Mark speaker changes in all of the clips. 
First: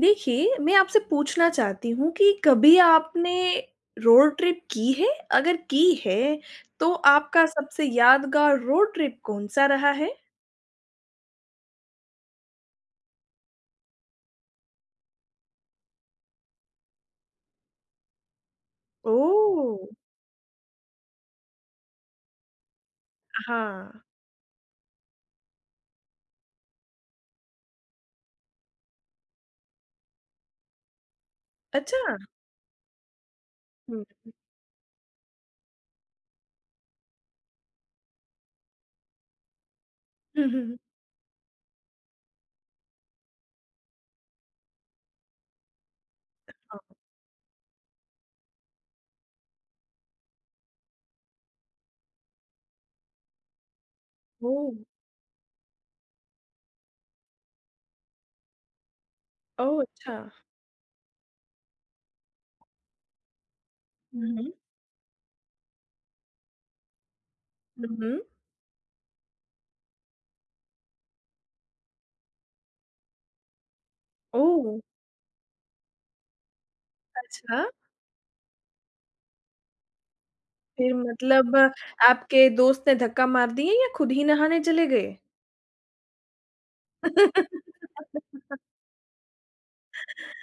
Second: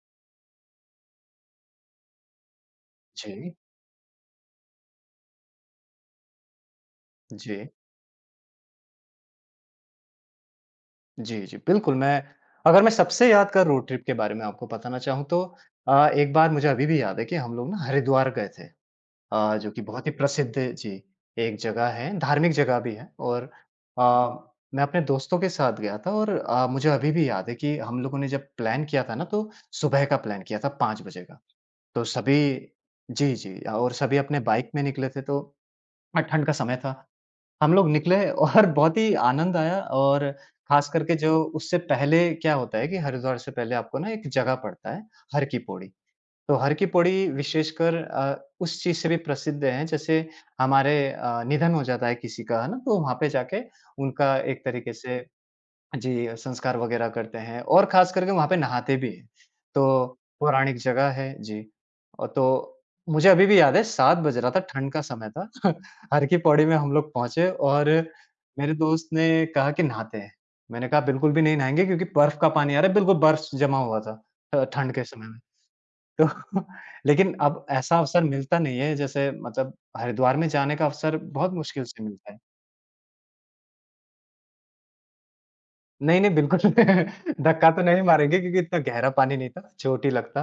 Speaker 1: देखिए, मैं आपसे पूछना चाहती हूँ कि कभी आपने
Speaker 2: जी,
Speaker 1: रोड ट्रिप की है? अगर की है, तो आपका
Speaker 2: जी।
Speaker 1: सबसे यादगार रोड ट्रिप कौन-सा रहा है?
Speaker 2: जी, जी, बिल्कुल, मैं अगर मैं सबसे यादगार रोड ट्रिप के बारे में आपको बताना चाहूँ तो एक बार मुझे अभी भी याद है कि हम लोग ना हरिद्वार गए थे, जो
Speaker 1: ओह!
Speaker 2: कि बहुत ही प्रसिद्ध, जी, एक जगह है, धार्मिक जगह भी है। और
Speaker 1: हाँ।
Speaker 2: अ, मैं अपने दोस्तों के साथ गया था, और मुझे अभी भी याद है कि हम लोगों ने जब प्लान किया था ना, तो सुबह का प्लान किया था 5 बजे का। तो
Speaker 1: अच्छा।
Speaker 2: सभी जी, जी। और सभी
Speaker 1: हुँ।
Speaker 2: अपने बाइक में निकले थे, तो ठंड का समय था। हम लोग निकले और बहुत ही आनंद आया। और
Speaker 1: हुँ, हुँ, हुँ।
Speaker 2: खास करके जो उससे पहले क्या होता है कि हरिद्वार से पहले आपको ना एक जगह पड़ता है, हर की पौड़ी। तो हर की
Speaker 1: हाँ।
Speaker 2: पौड़ी विशेषकर उस चीज से भी प्रसिद्ध है, जैसे हमारे निधन हो जाता है किसी का, है ना, तो वहां पे जाके उनका एक
Speaker 1: ओह!
Speaker 2: तरीके से, जी, संस्कार वगैरह करते हैं, और ख़ास करके वहाँ पे नहाते भी हैं।
Speaker 1: ओह, अच्छा।
Speaker 2: तो पौराणिक जगह है, जी। तो मुझे अभी भी याद है, 7
Speaker 1: हुँ,
Speaker 2: बज रहा
Speaker 1: हुँ।
Speaker 2: था, ठंड का समय था। हर की पौड़ी में हम लोग पहुँचे,
Speaker 1: हुँ,
Speaker 2: और
Speaker 1: हुँ।
Speaker 2: मेरे दोस्त ने कहा कि नहाते हैं। मैंने कहा बिल्कुल भी नहीं नहाएँगे, क्योंकि बर्फ़ का पानी आ रहा है, बिल्कुल बर्फ़ जमा हुआ था
Speaker 1: ओह!
Speaker 2: ठंड के समय में। तो लेकिन
Speaker 1: अच्छा।
Speaker 2: अब ऐसा अवसर मिलता नहीं है, जैसे मतलब हरिद्वार में जाने का
Speaker 1: फिर
Speaker 2: अवसर बहुत
Speaker 1: मतलब
Speaker 2: मुश्किल से मिलता है।
Speaker 1: आपके दोस्त ने धक्का मार दिए या खुद ही नहाने चले गए?
Speaker 2: नहीं, नहीं, बिल्कुल धक्का तो नहीं मारेंगे, क्योंकि इतना गहरा पानी नहीं था, चोट ही लगता।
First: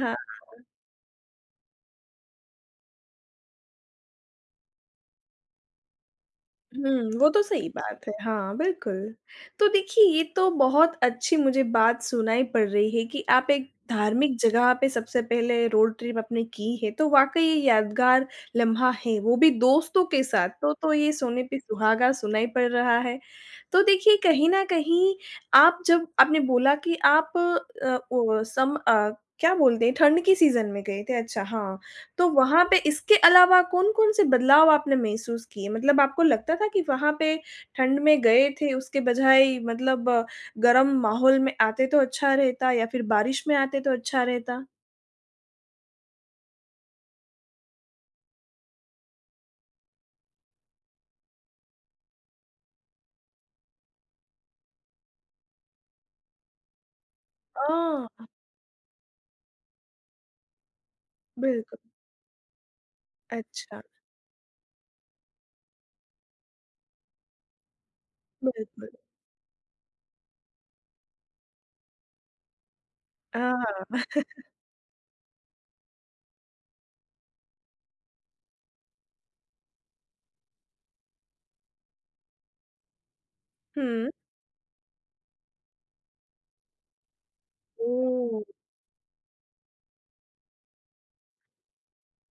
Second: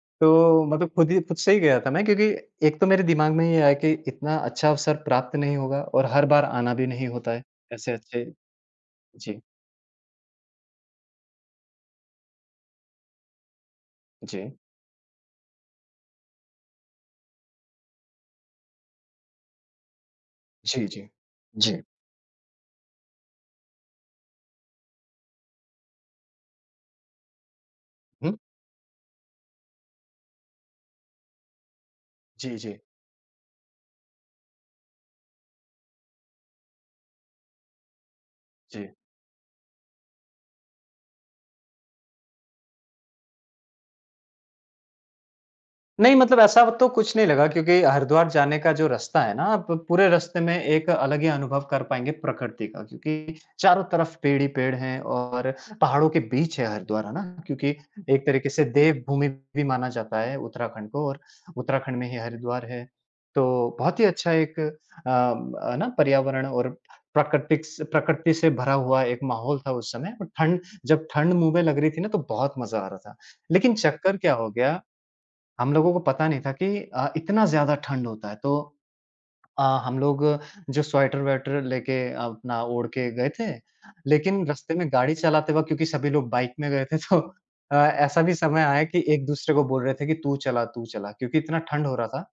Speaker 1: हाँ।
Speaker 2: तो मतलब खुद ही, खुद से ही गया था मैं, क्योंकि एक तो मेरे दिमाग में ये आया कि इतना अच्छा अवसर प्राप्त नहीं होगा, और हर बार आना भी नहीं
Speaker 1: हुँ, वो
Speaker 2: होता
Speaker 1: तो
Speaker 2: है,
Speaker 1: सही
Speaker 2: ऐसे
Speaker 1: बात है।
Speaker 2: अच्छे।
Speaker 1: हाँ, बिल्कुल।
Speaker 2: जी,
Speaker 1: तो देखिए, ये तो बहुत अच्छी मुझे बात सुनाई पड़ रही है कि आप एक धार्मिक
Speaker 2: जी।
Speaker 1: जगह पे सबसे पहले रोड ट्रिप आपने की है, तो वाक़ई ये यादगार लम्हा है, वो भी दोस्तों के साथ, तो
Speaker 2: जी,
Speaker 1: तो
Speaker 2: जी।
Speaker 1: ये सोने पे
Speaker 2: जी।
Speaker 1: सुहागा सुनाई पड़ रहा है। तो देखिए, कहीं न कहीं आप जब आपने बोला कि आप
Speaker 2: हुँ।
Speaker 1: क्या बोलते हैं ठंड के सीज़न में गए थे, अच्छा, हाँ। तो
Speaker 2: जी,
Speaker 1: वहाँ पे
Speaker 2: जी,
Speaker 1: इसके अलावा कौन-कौन से बदलाव आपने महसूस किए? मतलब आपको लगता था कि वहाँ पे ठंड में गए थे,
Speaker 2: जी।
Speaker 1: उसके बजाय मतलब गर्म माहौल में आते तो अच्छा रहता या फिर बारिश में आते तो अच्छा रहता?
Speaker 2: नहीं, मतलब ऐसा तो कुछ नहीं लगा क्योंकि हरिद्वार जाने का जो रास्ता है ना, आप पूरे रास्ते में एक अलग ही अनुभव कर पाएँगे प्रकृति का, क्योंकि चारों तरफ पेड़ ही पेड़ हैं। और पहाड़ों के बीच है हरिद्वार, है ना? क्योंकि
Speaker 1: आह,
Speaker 2: एक तरीके से देवभूमि भी माना जाता है उत्तराखंड को, और
Speaker 1: बिल्कुल।
Speaker 2: उत्तराखंड में ही हरिद्वार है। तो
Speaker 1: अच्छा,
Speaker 2: बहुत ही अच्छा एक है ना पर्यावरण और प्राकृतिक स प्रकृति से भरा
Speaker 1: बिल्कुल।
Speaker 2: हुआ एक माहौल था उस समय। और ठंड जब ठंड मुँह में लग रही थी ना, तो बहुत मज़ा आ रहा था। लेकिन
Speaker 1: हाँ।
Speaker 2: चक्कर क्या हो गया, हम लोगों को पता नहीं था कि इतना ज़्यादा ठंड होता है। तो हम लोग जो स्वेटर-वेटर लेके अपना ओढ़ के गए थे,
Speaker 1: हुँ।
Speaker 2: लेकिन रास्ते में गाड़ी चलाते वक़्त, क्योंकि सभी लोग बाइक में गए थे, तो ऐसा भी
Speaker 1: ओह!
Speaker 2: समय आया कि एक-दूसरे को बोल रहे थे कि तू चला, तू चला, क्योंकि इतना ठंड हो रहा था।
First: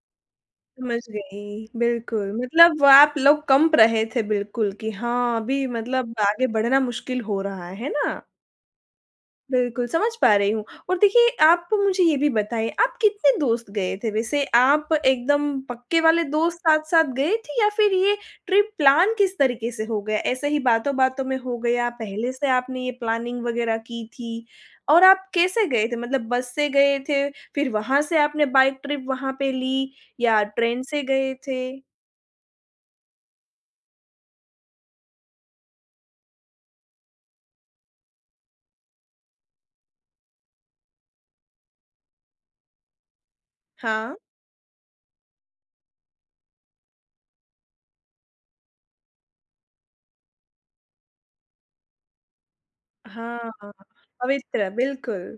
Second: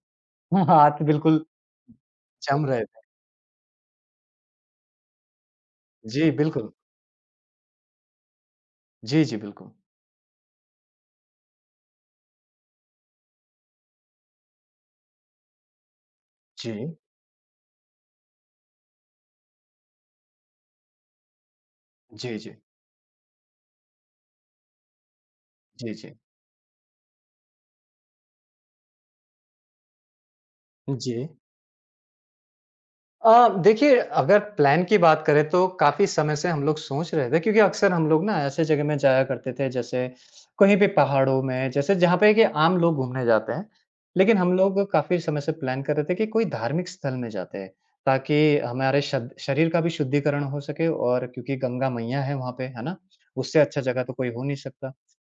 Speaker 1: समझ
Speaker 2: हाथ बिल्कुल
Speaker 1: गई। बिल्कुल,
Speaker 2: जम
Speaker 1: मतलब
Speaker 2: रहे
Speaker 1: वो
Speaker 2: थे।
Speaker 1: आप लोग कंप रहे थे बिल्कुल कि हाँ, अभी मतलब
Speaker 2: जी,
Speaker 1: आगे
Speaker 2: बिल्कुल।
Speaker 1: बढ़ना मुश्किल हो रहा है ना?
Speaker 2: जी, जी, बिल्कुल।
Speaker 1: बिल्कुल, समझ पा रही हूँ और देखिए आप मुझे ये भी बताइए आप कितने दोस्त गए थे वैसे? आप एकदम पक्के वाले दोस्त
Speaker 2: जी।
Speaker 1: साथ-साथ गए थे या फिर ये ट्रिप प्लान किस तरीके से हो गया? ऐसे ही बातों-बातों में हो गया, पहले
Speaker 2: जी,
Speaker 1: से
Speaker 2: जी।
Speaker 1: आपने ये प्लानिंग वगैरह की थी? और आप कैसे गए
Speaker 2: जी,
Speaker 1: थे?
Speaker 2: जी।
Speaker 1: मतलब बस से गए थे, फिर वहाँ से आपने बाइक ट्रिप वहाँ पे ली या ट्रेन से
Speaker 2: जी।
Speaker 1: गए थे?
Speaker 2: देखिए, अगर प्लान की बात करें तो काफ़ी समय से हम लोग सोच रहे थे, क्योंकि अक्सर हम लोग ना ऐसे जगह में जाया करते थे, जैसे कहीं भी पहाड़ों में, जैसे जहाँ पे कि आम लोग घूमने जाते हैं।
Speaker 1: हाँ,
Speaker 2: लेकिन हम लोग काफ़ी समय से प्लान कर रहे थे कि कोई धार्मिक स्थल में जाते हैं, ताकि हमारे शद शरीर का भी शुद्धिकरण हो सके। और क्योंकि गंगा मैया है वहाँ पे, है ना?
Speaker 1: हाँ,
Speaker 2: उससे अच्छा जगह तो कोई हो नहीं
Speaker 1: पवित्र,
Speaker 2: सकता।
Speaker 1: बिल्कुल।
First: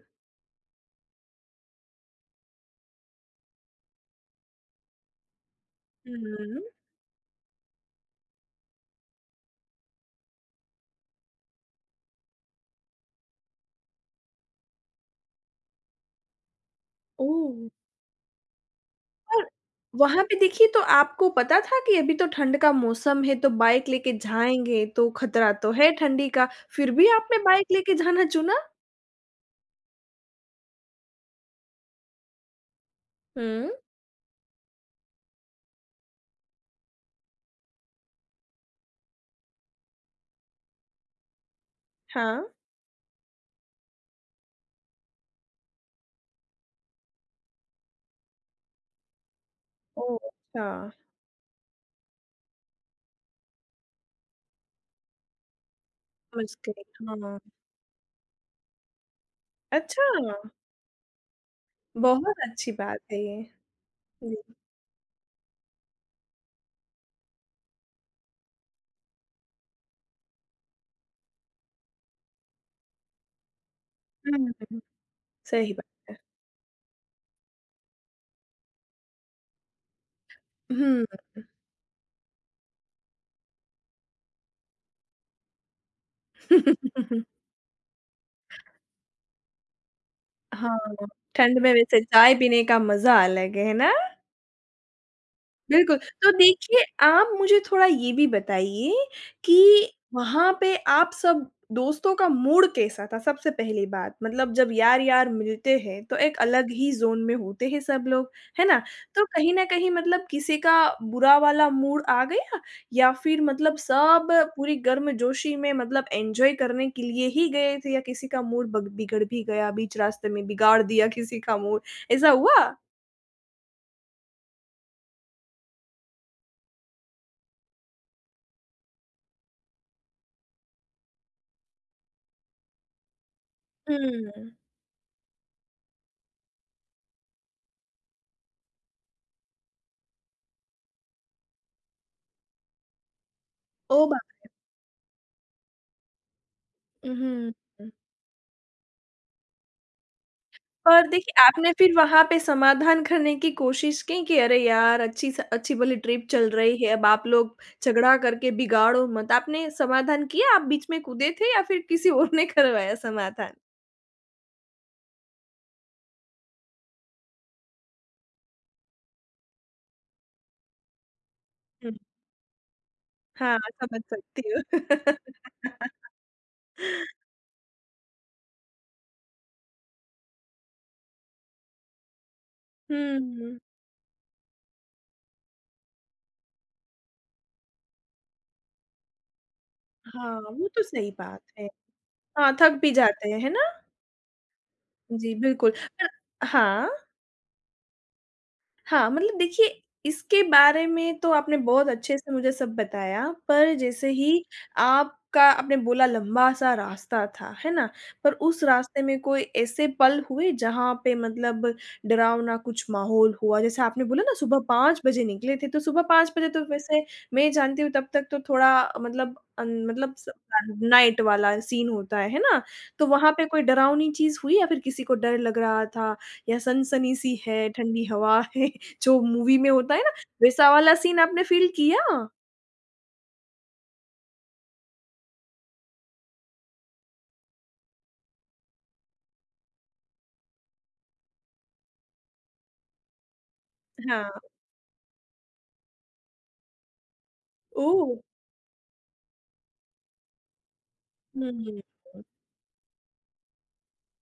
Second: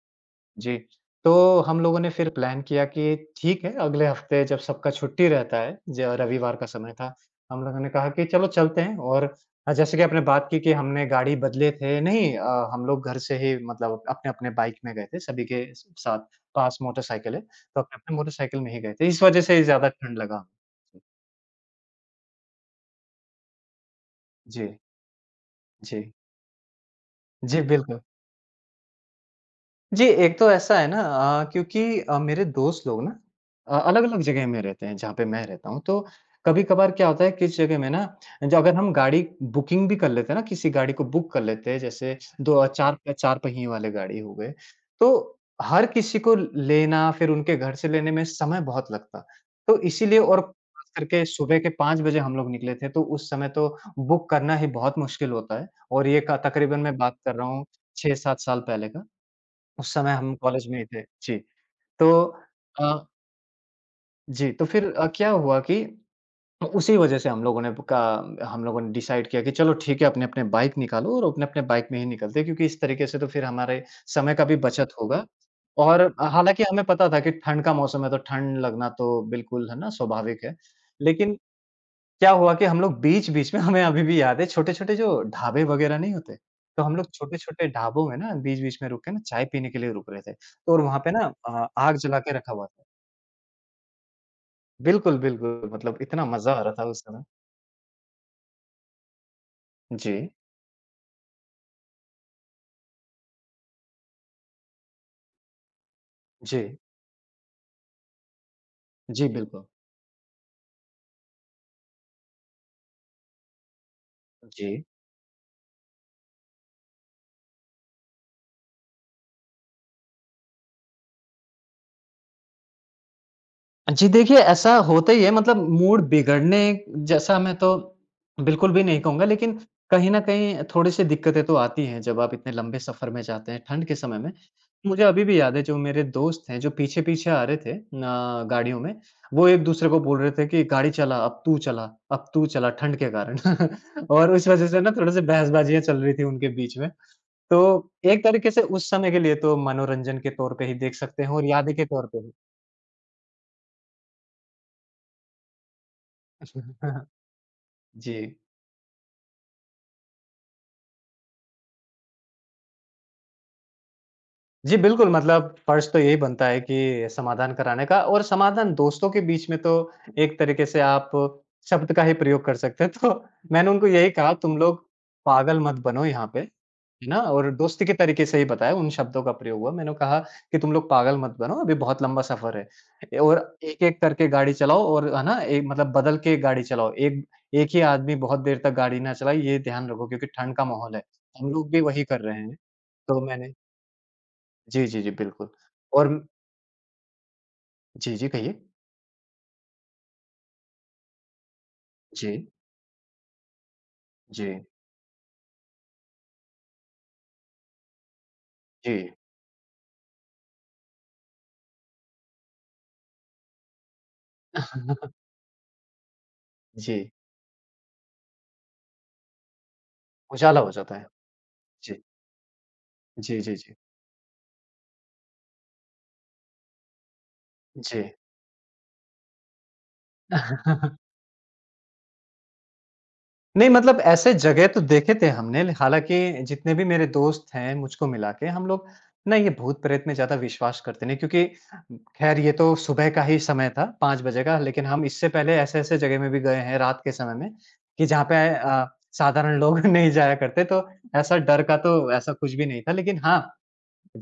Speaker 2: जी, तो हम लोगों ने फिर प्लान किया कि ठीक है, अगले हफ्ते जब सबका छुट्टी रहता है, ज
Speaker 1: हुँ,
Speaker 2: रविवार का
Speaker 1: हुँ,
Speaker 2: समय था, हम लोगों ने कहा कि चलो चलते हैं। और जैसे कि आपने बात की कि हमने गाड़ी बदले थे नहीं, हम लोग घर से ही मतलब अपने-अपने बाइक में गए थे, सभी के स साथ पास मोटरसाइकिल है,
Speaker 1: ओह!
Speaker 2: तो अपने-अपने मोटरसाइकिल में ही गए थे, इस वजह
Speaker 1: पर
Speaker 2: से ज़्यादा ठंड
Speaker 1: वहाँ पे
Speaker 2: लगा।
Speaker 1: देखिए तो आपको पता था कि अभी तो ठंड का मौसम है तो बाइक लेके
Speaker 2: जी,
Speaker 1: जाएँगे तो खतरा तो है
Speaker 2: जी।
Speaker 1: ठंडी का, फिर भी आपने
Speaker 2: जी,
Speaker 1: बाइक लेके
Speaker 2: बिल्कुल।
Speaker 1: जाना चुना?
Speaker 2: जी, एक तो ऐसा है ना, क्योंकि मेरे दोस्त लोग ना
Speaker 1: हुँ।
Speaker 2: अलग-अलग जगह में रहते हैं, जहाँ पे मैं रहता हूँ। तो कभी-कभार क्या होता है किस जगह में ना, जो अगर हम गाड़ी बुकिंग भी कर लेते हैं ना, किसी गाड़ी को बुक कर लेते हैं, जैसे
Speaker 1: हाँ।
Speaker 2: दो चार चार पहिए वाले गाड़ी हो गए, तो हर किसी को लेना फिर उनके घर से लेने में समय बहुत लगता। तो
Speaker 1: ओह!
Speaker 2: इसीलिए, और ख़ास
Speaker 1: अच्छा,
Speaker 2: करके सुबह के 5 बजे हम लोग निकले थे, तो उस समय तो बुक करना ही बहुत मुश्किल होता है। और ये क
Speaker 1: समझ
Speaker 2: तकरीबन
Speaker 1: गई।
Speaker 2: मैं बात कर
Speaker 1: हाँ।
Speaker 2: रहा हूँ 6-7 साल पहले का। उस
Speaker 1: अच्छा,
Speaker 2: समय हम कॉलेज में ही थे। जी, तो
Speaker 1: बहुत अच्छी बात
Speaker 2: अ,
Speaker 1: है ये। जी।
Speaker 2: जी, तो फिर क्या हुआ कि उसी वजह से हम लोगों ने डिसाइड किया कि चलो ठीक है, अपने-अपने बाइक निकालो, और अपने-अपने बाइक में ही निकलते हैं, क्योंकि इस तरीके से तो फिर हमारे समय का भी
Speaker 1: हुँ,
Speaker 2: बचत होगा।
Speaker 1: सही
Speaker 2: और
Speaker 1: बात है।
Speaker 2: हालाँकि हमें पता था कि ठंड का मौसम है, तो ठंड लगना तो बिल्कुल है ना स्वाभाविक है।
Speaker 1: हुँ।
Speaker 2: लेकिन क्या हुआ कि हम लोग बीच-बीच में, हमें अभी भी याद है, छोटे-छोटे जो ढाबे वगैरह नहीं होते, तो हम लोग छोटे-छोटे ढाबों में ना बीच-बीच में रुक के ना चाय पीने के लिए रुक रहे थे। तो
Speaker 1: हाँ,
Speaker 2: और वहाँ पे ना
Speaker 1: ठंड में
Speaker 2: आग
Speaker 1: वैसे
Speaker 2: जला के
Speaker 1: चाय
Speaker 2: रखा
Speaker 1: पीने
Speaker 2: हुआ
Speaker 1: का
Speaker 2: था।
Speaker 1: मज़ा अलग है ना?
Speaker 2: बिल्कुल, बिल्कुल,
Speaker 1: बिल्कुल,
Speaker 2: मतलब इतना
Speaker 1: तो
Speaker 2: मज़ा आ रहा
Speaker 1: देखिए
Speaker 2: था उस समय।
Speaker 1: आप मुझे थोड़ा ये भी बताइए कि
Speaker 2: जी,
Speaker 1: वहाँ पे आप सब दोस्तों का मूड कैसा था? सबसे पहली बात मतलब जब यार-यार मिलते हैं तो एक अलग
Speaker 2: जी,
Speaker 1: ही ज़ोन में होते हैं सब लोग, है ना? तो
Speaker 2: जी,
Speaker 1: कहीं न
Speaker 2: बिल्कुल।
Speaker 1: कहीं मतलब किसी का बुरा वाला मूड आ गया या फिर मतलब सब पूरी
Speaker 2: जी।
Speaker 1: गर्मजोशी में मतलब एन्जॉय करने के लिए ही गए थे या किसी का मूड बग बिगड़ भी गया, बीच रास्ते में बिगाड़ दिया किसी का मूड, ऐसा हुआ?
Speaker 2: जी, देखिए, ऐसा होता ही है, मतलब मूड बिगड़ने जैसा मैं तो बिल्कुल भी नहीं कहूँगा, लेकिन कहीं न कहीं थोड़ी-सी दिक्कतें तो आती हैं जब आप इतने लंबे सफ़र में जाते हैं ठंड के समय में।
Speaker 1: हुँ।
Speaker 2: मुझे अभी भी याद है, जो मेरे दोस्त हैं जो पीछे-पीछे आ रहे थे गाड़ियों में, वो एक-दूसरे को बोल रहे थे कि गाड़ी चला, अब तू चला, अब तू चला, ठंड के कारण।
Speaker 1: ओह
Speaker 2: और
Speaker 1: बाप!
Speaker 2: उस वज़ह से ना थोड़े-से बहसबाजियाँ चल रही थी उनके बीच में।
Speaker 1: हुँ।
Speaker 2: तो एक तरीके से उस समय के लिए तो मनोरंजन के तौर पे ही देख
Speaker 1: और
Speaker 2: सकते हैं,
Speaker 1: देखिए,
Speaker 2: और
Speaker 1: आपने
Speaker 2: यादें के
Speaker 1: फिर
Speaker 2: तौर पे
Speaker 1: वहाँ
Speaker 2: भी।
Speaker 1: पे समाधान करने की कोशिश नहीं की? कि अरे यार, अच्छी भली ट्रिप चल रही है, अब आप लोग झगड़ा
Speaker 2: जी।
Speaker 1: करके बिगाड़ो मत। आपने समाधान किया? आप बीच में कूदे थे या फिर किसी और ने करवाया समाधान?
Speaker 2: जी, बिल्कुल, मतलब फ़र्ज़ तो यही बनता है कि समाधान कराने का, और समाधान दोस्तों के बीच में तो एक तरीके से आप शब्द
Speaker 1: हुँ।
Speaker 2: का ही प्रयोग कर सकते हैं। तो
Speaker 1: हाँ,
Speaker 2: मैंने उनको
Speaker 1: समझ
Speaker 2: यही कहा,
Speaker 1: सकती
Speaker 2: तुम लोग
Speaker 1: हूँ।
Speaker 2: पागल मत बनो यहाँ पे, है ना? और दोस्ती के तरीके से ही बताया, उन शब्दों का प्रयोग हुआ। मैंने कहा कि तुम लोग पागल मत बनो, अभी बहुत लंबा सफ़र है। ए और
Speaker 1: हुँ,
Speaker 2: एक-एक करके गाड़ी चलाओ, और है ना? ए मतलब बदल के गाड़ी चलाओ। एक एक ही आदमी बहुत देर तक गाड़ी ना चलाए, ये ध्यान रखो क्योंकि
Speaker 1: हाँ,
Speaker 2: ठंड का
Speaker 1: वो तो
Speaker 2: माहौल है।
Speaker 1: सही बात
Speaker 2: हम
Speaker 1: है।
Speaker 2: लोग भी वही कर रहे
Speaker 1: हाँ,
Speaker 2: हैं।
Speaker 1: थक भी
Speaker 2: तो
Speaker 1: जाते हैं, है
Speaker 2: मैंने,
Speaker 1: ना?
Speaker 2: जी, जी, जी,
Speaker 1: जी,
Speaker 2: बिल्कुल।
Speaker 1: बिल्कुल। पर
Speaker 2: और
Speaker 1: हाँ?
Speaker 2: जी, जी, कहिए?
Speaker 1: हाँ, मतलब देखिए इसके बारे में तो आपने बहुत अच्छे से
Speaker 2: जी,
Speaker 1: मुझे सब बताया, पर जैसे ही
Speaker 2: जी।
Speaker 1: आपका आपने बोला लंबा-सा रास्ता था, है ना? पर उस
Speaker 2: जी।
Speaker 1: रास्ते में कोई ऐसे पल हुए जहाँ पे मतलब डरावना कुछ माहौल हुआ? जैसे आपने बोला ना सुबह 5 बजे निकले थे, तो सुबह 5 बजे तो वैसे
Speaker 2: जी,
Speaker 1: मैं जानती हूँ तब तक तो थोड़ा मतलब अन मतलब स
Speaker 2: उजाला हो जाता है।
Speaker 1: नाइट वाला सीन
Speaker 2: जी,
Speaker 1: होता है ना? तो वहाँ
Speaker 2: जी,
Speaker 1: पे
Speaker 2: जी,
Speaker 1: कोई
Speaker 2: जी,
Speaker 1: डरावनी चीज़ हुई या फिर किसी को डर लग रहा था या सनसनी सी है, ठंडी
Speaker 2: जी।
Speaker 1: हवा है? जो मूवी में होता है ना, वैसा वाला सीन आपने फ़ील किया?
Speaker 2: नहीं, मतलब ऐसे जगह तो देखे थे हमने, हालाँकि जितने भी मेरे दोस्त हैं मुझको मिला के, हम लोग ना ये भूत-प्रेत में ज़्यादा विश्वास करते नहीं, क्योंकि ख़ैर ये तो सुबह का ही समय था, 5
Speaker 1: हाँ।
Speaker 2: बजे का, लेकिन हम इससे पहले ऐसे-ऐसे जगह में भी गए हैं रात के समय में कि
Speaker 1: ओह!
Speaker 2: जहाँ पे साधारण लोग नहीं जाया करते। तो ऐसा डर का
Speaker 1: हुँ,
Speaker 2: तो ऐसा कुछ भी नहीं था, लेकिन हाँ,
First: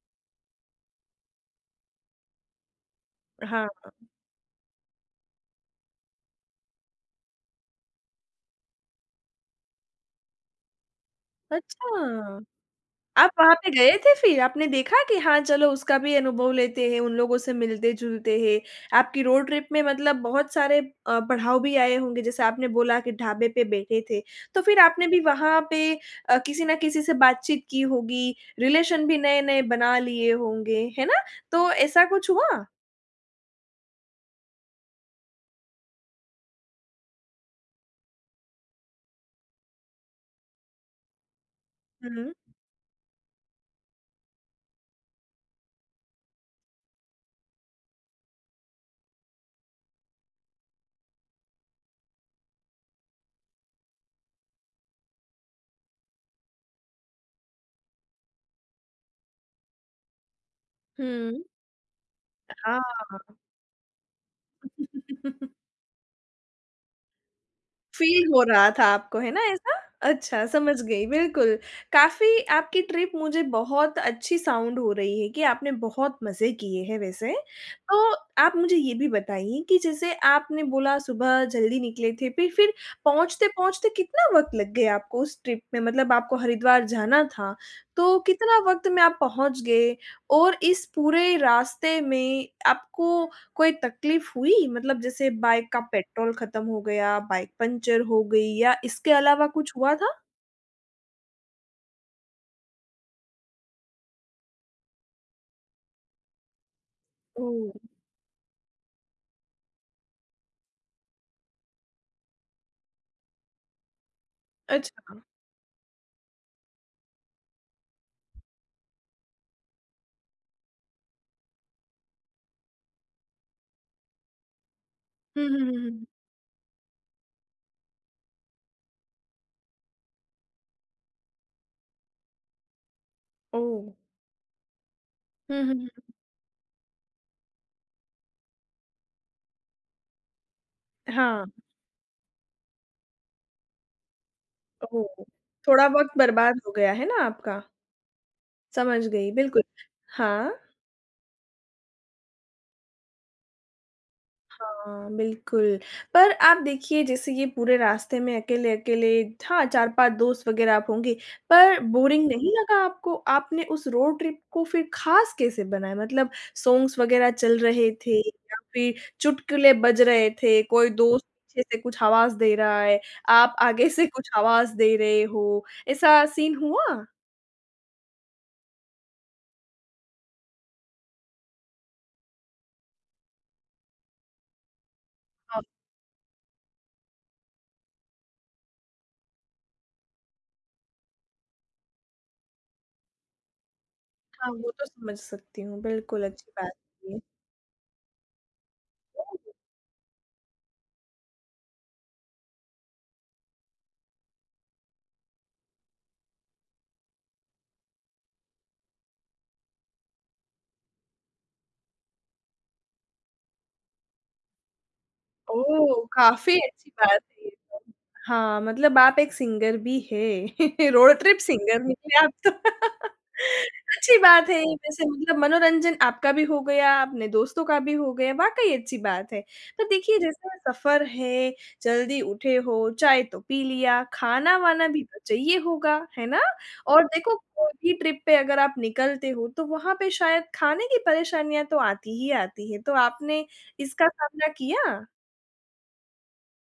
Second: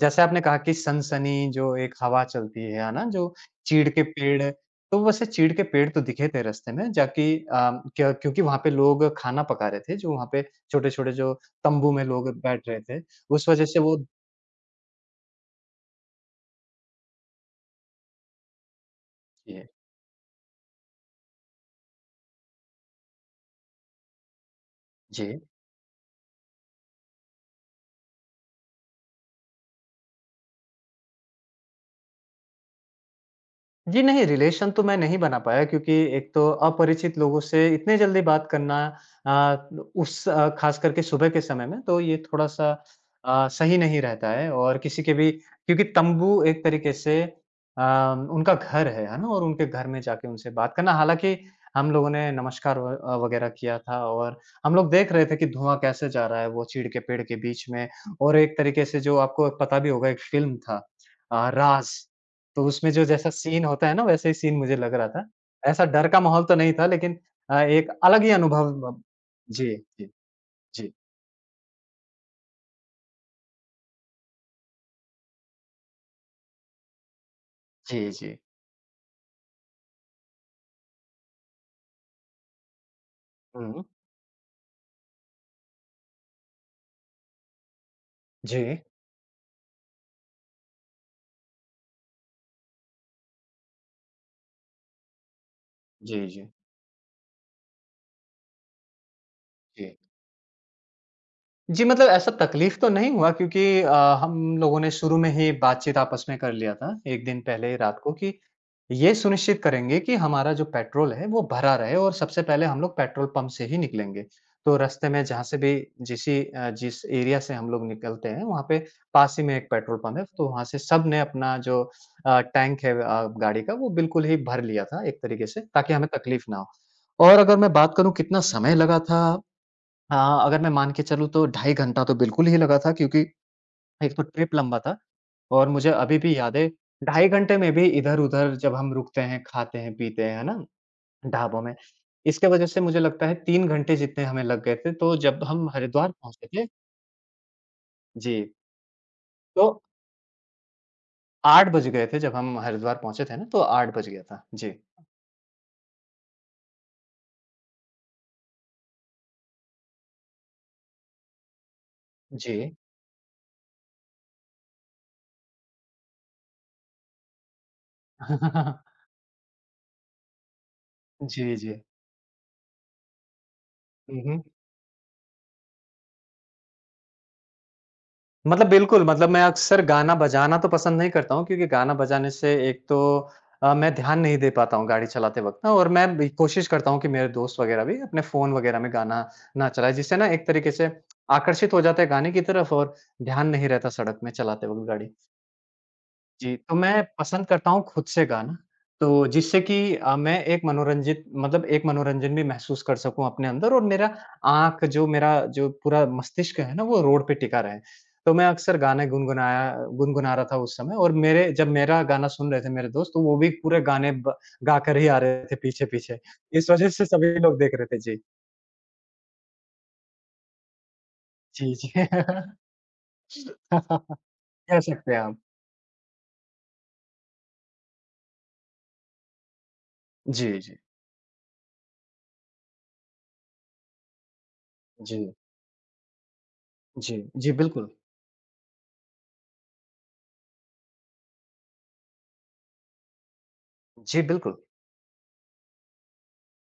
Speaker 2: जैसे आपने कहा कि सनसनी जो एक हवा चलती है ना? जो
Speaker 1: हाँ।
Speaker 2: चीड़ के पेड़, तो वैसे चीड़ के पेड़ तो दिखे थे रास्ते में, जाकि क्योंकि वहाँ पे लोग खाना पका रहे थे, जो वहाँ पे छोटे-छोटे जो तम्बू में लोग
Speaker 1: अच्छा,
Speaker 2: बैठ रहे थे,
Speaker 1: आप
Speaker 2: उस
Speaker 1: वहाँ
Speaker 2: वजह
Speaker 1: पे
Speaker 2: से
Speaker 1: गए
Speaker 2: वो।
Speaker 1: थे फिर? आपने देखा कि हाँ, चलो उसका भी अनुभव लेते हैं, उन लोगों से मिलते-जुलते हैं। आपकी रोड
Speaker 2: जी,
Speaker 1: ट्रिप में मतलब बहुत सारे पड़ाव भी आए होंगे, जैसे आपने बोला कि ढाबे पे बैठे थे। तो फिर आपने भी
Speaker 2: जी।
Speaker 1: वहाँ पे किसी न किसी से बातचीत की होगी, रिलेशन भी नए-नए बना लिए होंगे, है ना? तो ऐसा कुछ हुआ?
Speaker 2: जी नहीं, रिलेशन तो मैं नहीं बना पाया, क्योंकि एक तो अपरिचित लोगों से इतने जल्दी बात करना अ, ख़ास करके सुबह के समय में, तो ये
Speaker 1: हुँ।
Speaker 2: थोड़ा-सा सही नहीं रहता है। और किसी के भी, क्योंकि तंबू एक तरीके से उनका घर है ना? और उनके घर में जाके उनसे बात करना। हालाँकि हम लोगों ने नमस्कार व वग़ैरह किया था। और हम लोग देख रहे थे कि धुआँ कैसे जा रहा है वो चीड़ के पेड़ के बीच में। और एक तरीके से जो आपको पता भी होगा, एक फ़िल्म था
Speaker 1: हुँ।
Speaker 2: राज़। तो उसमें जो जैसा सीन होता है ना, वैसे ही सीन मुझे लग रहा था।
Speaker 1: हाँ।
Speaker 2: ऐसा डर का माहौल तो नहीं था लेकिन एक अलग ही
Speaker 1: फ़ील हो रहा था
Speaker 2: अनुभव।
Speaker 1: आपको, है ना
Speaker 2: जी,
Speaker 1: ऐसा?
Speaker 2: जी,
Speaker 1: अच्छा, समझ
Speaker 2: जी।
Speaker 1: गई, बिल्कुल। काफ़ी आपकी ट्रिप मुझे बहुत अच्छी साउंड हो रही है कि आपने बहुत मज़े किए हैं वैसे। तो
Speaker 2: जी, जी।
Speaker 1: आप मुझे ये भी बताइए कि जैसे आपने बोला सुबह जल्दी निकले थे, फिर
Speaker 2: हुँ।
Speaker 1: पहुँचते-पहुँचते कितना वक़्त लग गया आपको उस ट्रिप में? मतलब आपको हरिद्वार जाना था, तो कितना
Speaker 2: जी।
Speaker 1: वक़्त में आप पहुँच गए? और इस पूरे रास्ते में आपको कोई तकलीफ हुई? मतलब जैसे बाइक का
Speaker 2: जी,
Speaker 1: पेट्रोल
Speaker 2: जी,
Speaker 1: खत्म हो गया, बाइक पंचर हो गई या इसके अलावा कुछ हुआ
Speaker 2: जी।
Speaker 1: था?
Speaker 2: जी, मतलब ऐसा तकलीफ़ तो नहीं हुआ क्योंकि हम लोगों ने शुरू में ही बातचीत आपस में कर लिया था, 1 दिन पहले
Speaker 1: ओह!
Speaker 2: ही रात को कि ये सुनिश्चित करेंगे कि हमारा जो पेट्रोल है वो भरा रहे और सबसे पहले हम लोग पेट्रोल पंप से ही निकलेंगे। तो रास्ते
Speaker 1: अच्छा।
Speaker 2: में जहाँ से भी जिस एरिया से हम लोग निकलते हैं वहाँ पे पास ही में एक पेट्रोल पंप है, तो वहाँ से सबने अपना जो टैंक है गाड़ी का वो बिल्कुल ही भर लिया था एक
Speaker 1: हुँ,
Speaker 2: तरीके
Speaker 1: हुँ,
Speaker 2: से
Speaker 1: हुँ,
Speaker 2: ताकि
Speaker 1: हुँ।
Speaker 2: हमें तकलीफ़ ना हो। और अगर मैं बात करूँ कितना समय लगा था। हाँ, अगर मैं मान के चलूँ तो ढाई घंटा तो बिल्कुल ही लगा था क्योंकि
Speaker 1: ओह!
Speaker 2: एक तो ट्रिप लंबा था
Speaker 1: हुँ,
Speaker 2: और
Speaker 1: हुँ, हुँ।
Speaker 2: मुझे अभी भी याद है। ढाई घंटे में भी इधर-उधर जब हम रुकते हैं, खाते हैं, पीते हैं, है ना?
Speaker 1: हाँ,
Speaker 2: ढाबों में। इसके वजह से मुझे लगता है 3 घंटे जितने हमें लग गए थे, तो
Speaker 1: ओह!
Speaker 2: जब हम
Speaker 1: थोड़ा
Speaker 2: हरिद्वार
Speaker 1: वक़्त
Speaker 2: पहुँचे
Speaker 1: बर्बाद
Speaker 2: थे,
Speaker 1: हो गया है ना आपका?
Speaker 2: जी,
Speaker 1: समझ गई, बिल्कुल।
Speaker 2: तो
Speaker 1: हाँ।
Speaker 2: 8 बज गए थे। जब हम हरिद्वार पहुँचे थे ना तो 8 बज गया था। जी।
Speaker 1: हाँ, बिल्कुल। पर आप देखिए जैसे ये पूरे रास्ते में अकेले-अकेले हाँ, 4-5 दोस्त वग़ैरह आप होंगे, पर बोरिंग नहीं
Speaker 2: जी।
Speaker 1: लगा आपको? आपने उस रोड ट्रिप को फिर ख़ास कैसे बनाया? मतलब सॉन्ग्स वग़ैरह चल रहे थे या फिर चुटकुले बज रहे थे, कोई दोस्त
Speaker 2: जी,
Speaker 1: पीछे
Speaker 2: जी।
Speaker 1: से कुछ आवाज़ दे रहा है, आप आगे से
Speaker 2: हुँ,
Speaker 1: कुछ
Speaker 2: हुँ।
Speaker 1: आवाज़ दे रहे हो, ऐसा सीन हुआ?
Speaker 2: मतलब बिल्कुल, मतलब मैं अक्सर गाना बजाना तो पसंद नहीं करता हूँ क्योंकि गाना बजाने से एक तो मैं ध्यान नहीं दे पाता हूँ गाड़ी चलाते वक़्त
Speaker 1: हाँ,
Speaker 2: ना। और मैं भी कोशिश करता हूँ कि मेरे दोस्त वग़ैरह भी अपने फ़ोन वग़ैरह में गाना ना चलाएँ, जिससे ना एक तरीके से आकर्षित हो जाते हैं गाने की तरफ और ध्यान नहीं रहता सड़क में
Speaker 1: हाँ,
Speaker 2: चलाते
Speaker 1: वो तो
Speaker 2: वक़्त गाड़ी।
Speaker 1: समझ सकती हूँ। बिल्कुल, अच्छी
Speaker 2: जी,
Speaker 1: बात
Speaker 2: तो मैं
Speaker 1: है ये।
Speaker 2: पसंद करता हूँ खुद से गाना, तो जिससे कि मैं एक मनोरंजित मतलब एक मनोरंजन भी महसूस कर सकूँ अपने अंदर और मेरा आँख जो मेरा जो पूरा मस्तिष्क है ना, वो रोड पे टिका रहे। तो मैं अक्सर गाने गुनगुना रहा था उस समय और मेरे जब मेरा गाना सुन रहे थे मेरे दोस्त, तो वो भी पूरे गाने ब गाकर ही आ रहे थे
Speaker 1: ओह!
Speaker 2: पीछे-पीछे।
Speaker 1: काफ़ी
Speaker 2: इस
Speaker 1: अच्छी
Speaker 2: वजह से
Speaker 1: बात
Speaker 2: सभी
Speaker 1: है ये
Speaker 2: लोग देख
Speaker 1: तो।
Speaker 2: रहे थे। जी।
Speaker 1: हाँ, मतलब आप एक सिंगर भी हैं। रोड ट्रिप
Speaker 2: जी,
Speaker 1: सिंगर
Speaker 2: जी।
Speaker 1: निकले आप तो। अच्छी बात है ये
Speaker 2: कह
Speaker 1: वैसे
Speaker 2: सकते हैं आप।
Speaker 1: मतलब मनोरंजन आपका भी हो गया, अपने दोस्तों का भी हो गया, वाक़ई अच्छी बात है। तो देखिए जैसे
Speaker 2: जी, जी।
Speaker 1: सफ़र है, जल्दी उठे हो, चाय तो पी लिया, खाना-वाना भी
Speaker 2: जी।
Speaker 1: तो चाहिए होगा, है ना? और
Speaker 2: जी।
Speaker 1: देखो
Speaker 2: जी,
Speaker 1: कोई
Speaker 2: बिल्कुल।
Speaker 1: भी ट्रिप पे अगर आप निकलते हो तो वहाँ पे शायद खाने की परेशानियाँ तो आती ही आती है, तो आपने इसका
Speaker 2: जी,
Speaker 1: सामना
Speaker 2: बिल्कुल।
Speaker 1: किया?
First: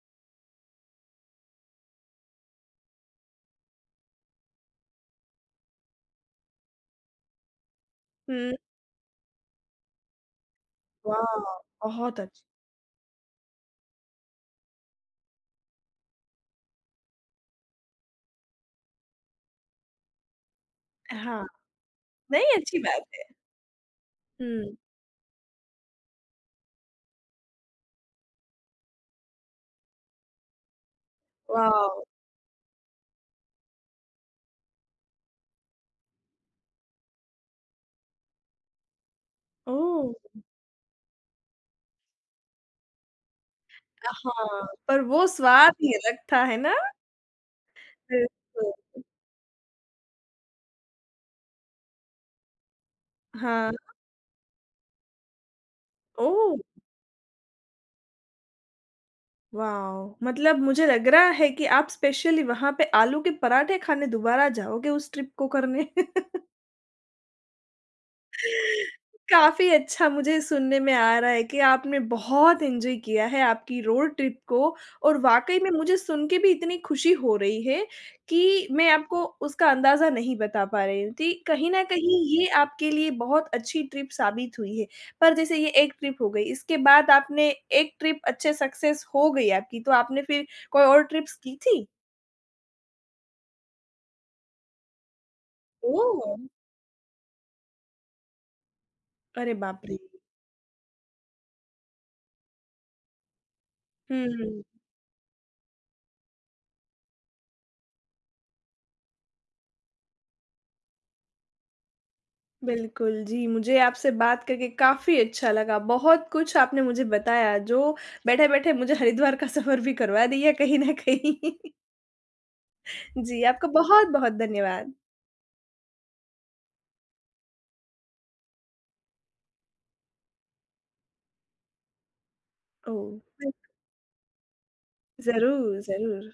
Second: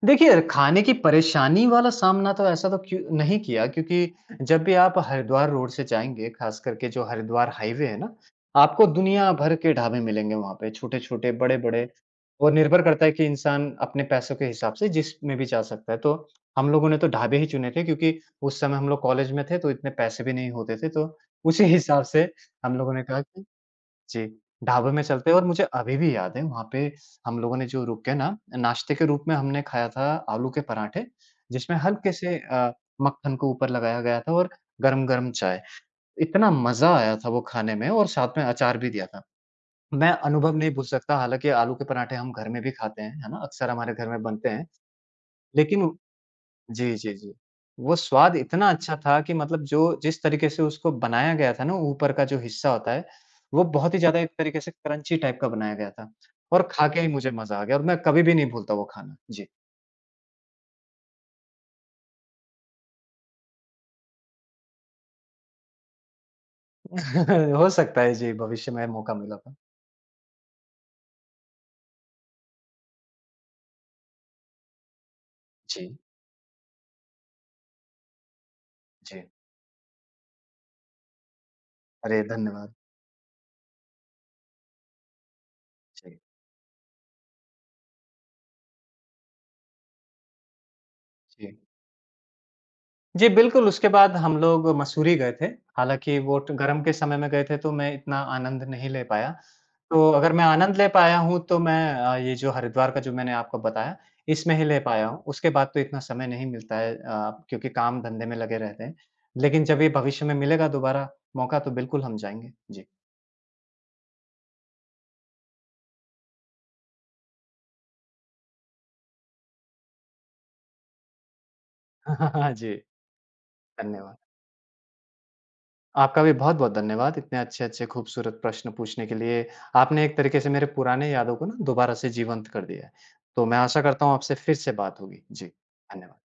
Speaker 2: देखिए, खाने की परेशानी वाला सामना तो ऐसा तो क्यों नहीं किया क्योंकि जब भी आप हरिद्वार रोड से जाएँगे, ख़ास करके जो हरिद्वार हाईवे है ना,
Speaker 1: हुँ,
Speaker 2: आपको दुनिया भर के ढाबे मिलेंगे वहाँ पे, छोटे-छोटे,
Speaker 1: वाव!
Speaker 2: बड़े-बड़े।
Speaker 1: बहुत अच्छी
Speaker 2: और निर्भर करता है कि इंसान अपने पैसों के हिसाब से जिसमें भी जा सकता है। तो हम लोगों ने तो ढाबे ही चुने थे क्योंकि उस समय हम लोग कॉलेज में थे, तो इतने पैसे भी नहीं होते थे, तो
Speaker 1: हाँ,
Speaker 2: उसी हिसाब से
Speaker 1: नहीं
Speaker 2: हम
Speaker 1: अच्छी
Speaker 2: लोगों
Speaker 1: बात
Speaker 2: ने कहा
Speaker 1: है।
Speaker 2: जी,
Speaker 1: हुँ,
Speaker 2: ढाबे में चलते हैं। और मुझे अभी भी याद है वहाँ पे हम लोगों ने जो रुक के ना नाश्ते के रूप में हमने खाया था आलू के पराठे, जिसमें
Speaker 1: वाव!
Speaker 2: हल्के से मक्खन को ऊपर लगाया गया था और गरम-गरम चाय। इतना मज़ा आया था वो खाने में और साथ में अचार भी दिया था। मैं
Speaker 1: ओह!
Speaker 2: अनुभव नहीं भूल सकता। हालाँकि आलू के पराठे हम घर में भी खाते हैं, है ना? अक्सर हमारे घर में बनते हैं,
Speaker 1: हाँ, पर वो स्वाद
Speaker 2: लेकिन
Speaker 1: ही अलग था, है ना?
Speaker 2: जी, जी, जी। वो स्वाद इतना अच्छा
Speaker 1: बिल्कुल।
Speaker 2: था कि मतलब जो जिस तरीके से उसको बनाया गया था ना, ऊपर का जो हिस्सा होता है, वो
Speaker 1: हाँ,
Speaker 2: बहुत ही ज़्यादा एक तरीके से क्रंची टाइप का बनाया गया था
Speaker 1: ओह!
Speaker 2: और खा के ही मुझे मज़ा आ गया। और मैं कभी भी नहीं भूलता वो खाना। जी।
Speaker 1: वाव! मतलब मुझे लग रहा है कि आप स्पेशली वहाँ पे आलू के पराठे खाने दोबारा जाओगे उस ट्रिप को करने।
Speaker 2: हो सकता है जी, भविष्य में मौका मिला तो।
Speaker 1: काफ़ी अच्छा मुझे सुनने में आ रहा है कि आपने बहुत एन्जॉय किया है आपकी रोड ट्रिप को और वाक़ई में मुझे
Speaker 2: जी,
Speaker 1: सुन के भी इतनी खुशी हो रही है कि मैं आपको
Speaker 2: जी।
Speaker 1: उसका अंदाज़ा नहीं बता पा रही हूँ। थी। कहीं न कहीं
Speaker 2: अरे
Speaker 1: ये
Speaker 2: धन्यवाद।
Speaker 1: आपके लिए बहुत अच्छी ट्रिप साबित हुई है। पर जैसे ये एक ट्रिप
Speaker 2: जी,
Speaker 1: हो गई, इसके बाद आपने एक ट्रिप अच्छे सक्सेस हो गई आपकी, तो आपने फिर कोई और ट्रिप्स की
Speaker 2: जी।
Speaker 1: थी?
Speaker 2: जी, बिल्कुल, उसके बाद हम लोग मसूरी गए थे। हालाँकि
Speaker 1: ओह!
Speaker 2: वो ट गर्म के समय में गए थे, तो मैं इतना आनंद नहीं ले पाया।
Speaker 1: अरे बाप रे!
Speaker 2: तो अगर मैं आनंद ले पाया हूँ, तो मैं ये जो हरिद्वार का जो मैंने आपको बताया, इसमें
Speaker 1: हुँ।
Speaker 2: ही ले पाया हूँ। उसके बाद तो इतना समय नहीं मिलता है क्योंकि काम-धंधे में लगे रहते हैं। लेकिन जब ये भविष्य में मिलेगा दोबारा मौका, तो बिल्कुल हम जाएँगे। जी।
Speaker 1: बिल्कुल, जी, मुझे आपसे बात करके काफ़ी अच्छा लगा। बहुत कुछ आपने मुझे बताया जो बैठे-बैठे मुझे हरिद्वार का सफ़र भी करवा दिया कहीं न कहीं।
Speaker 2: जी,
Speaker 1: जी, आपका
Speaker 2: धन्यवाद।
Speaker 1: बहुत-बहुत धन्यवाद।
Speaker 2: आपका भी बहुत-बहुत धन्यवाद, इतने अच्छे-अच्छे खूबसूरत प्रश्न पूछने के लिए। आपने एक तरीके से मेरे पुराने यादों को ना दोबारा से जीवंत कर दिया है।
Speaker 1: ओह!
Speaker 2: तो मैं आशा करता हूँ आपसे फिर से बात होगी। जी,
Speaker 1: ज़रूर,
Speaker 2: धन्यवाद।
Speaker 1: ज़रूर।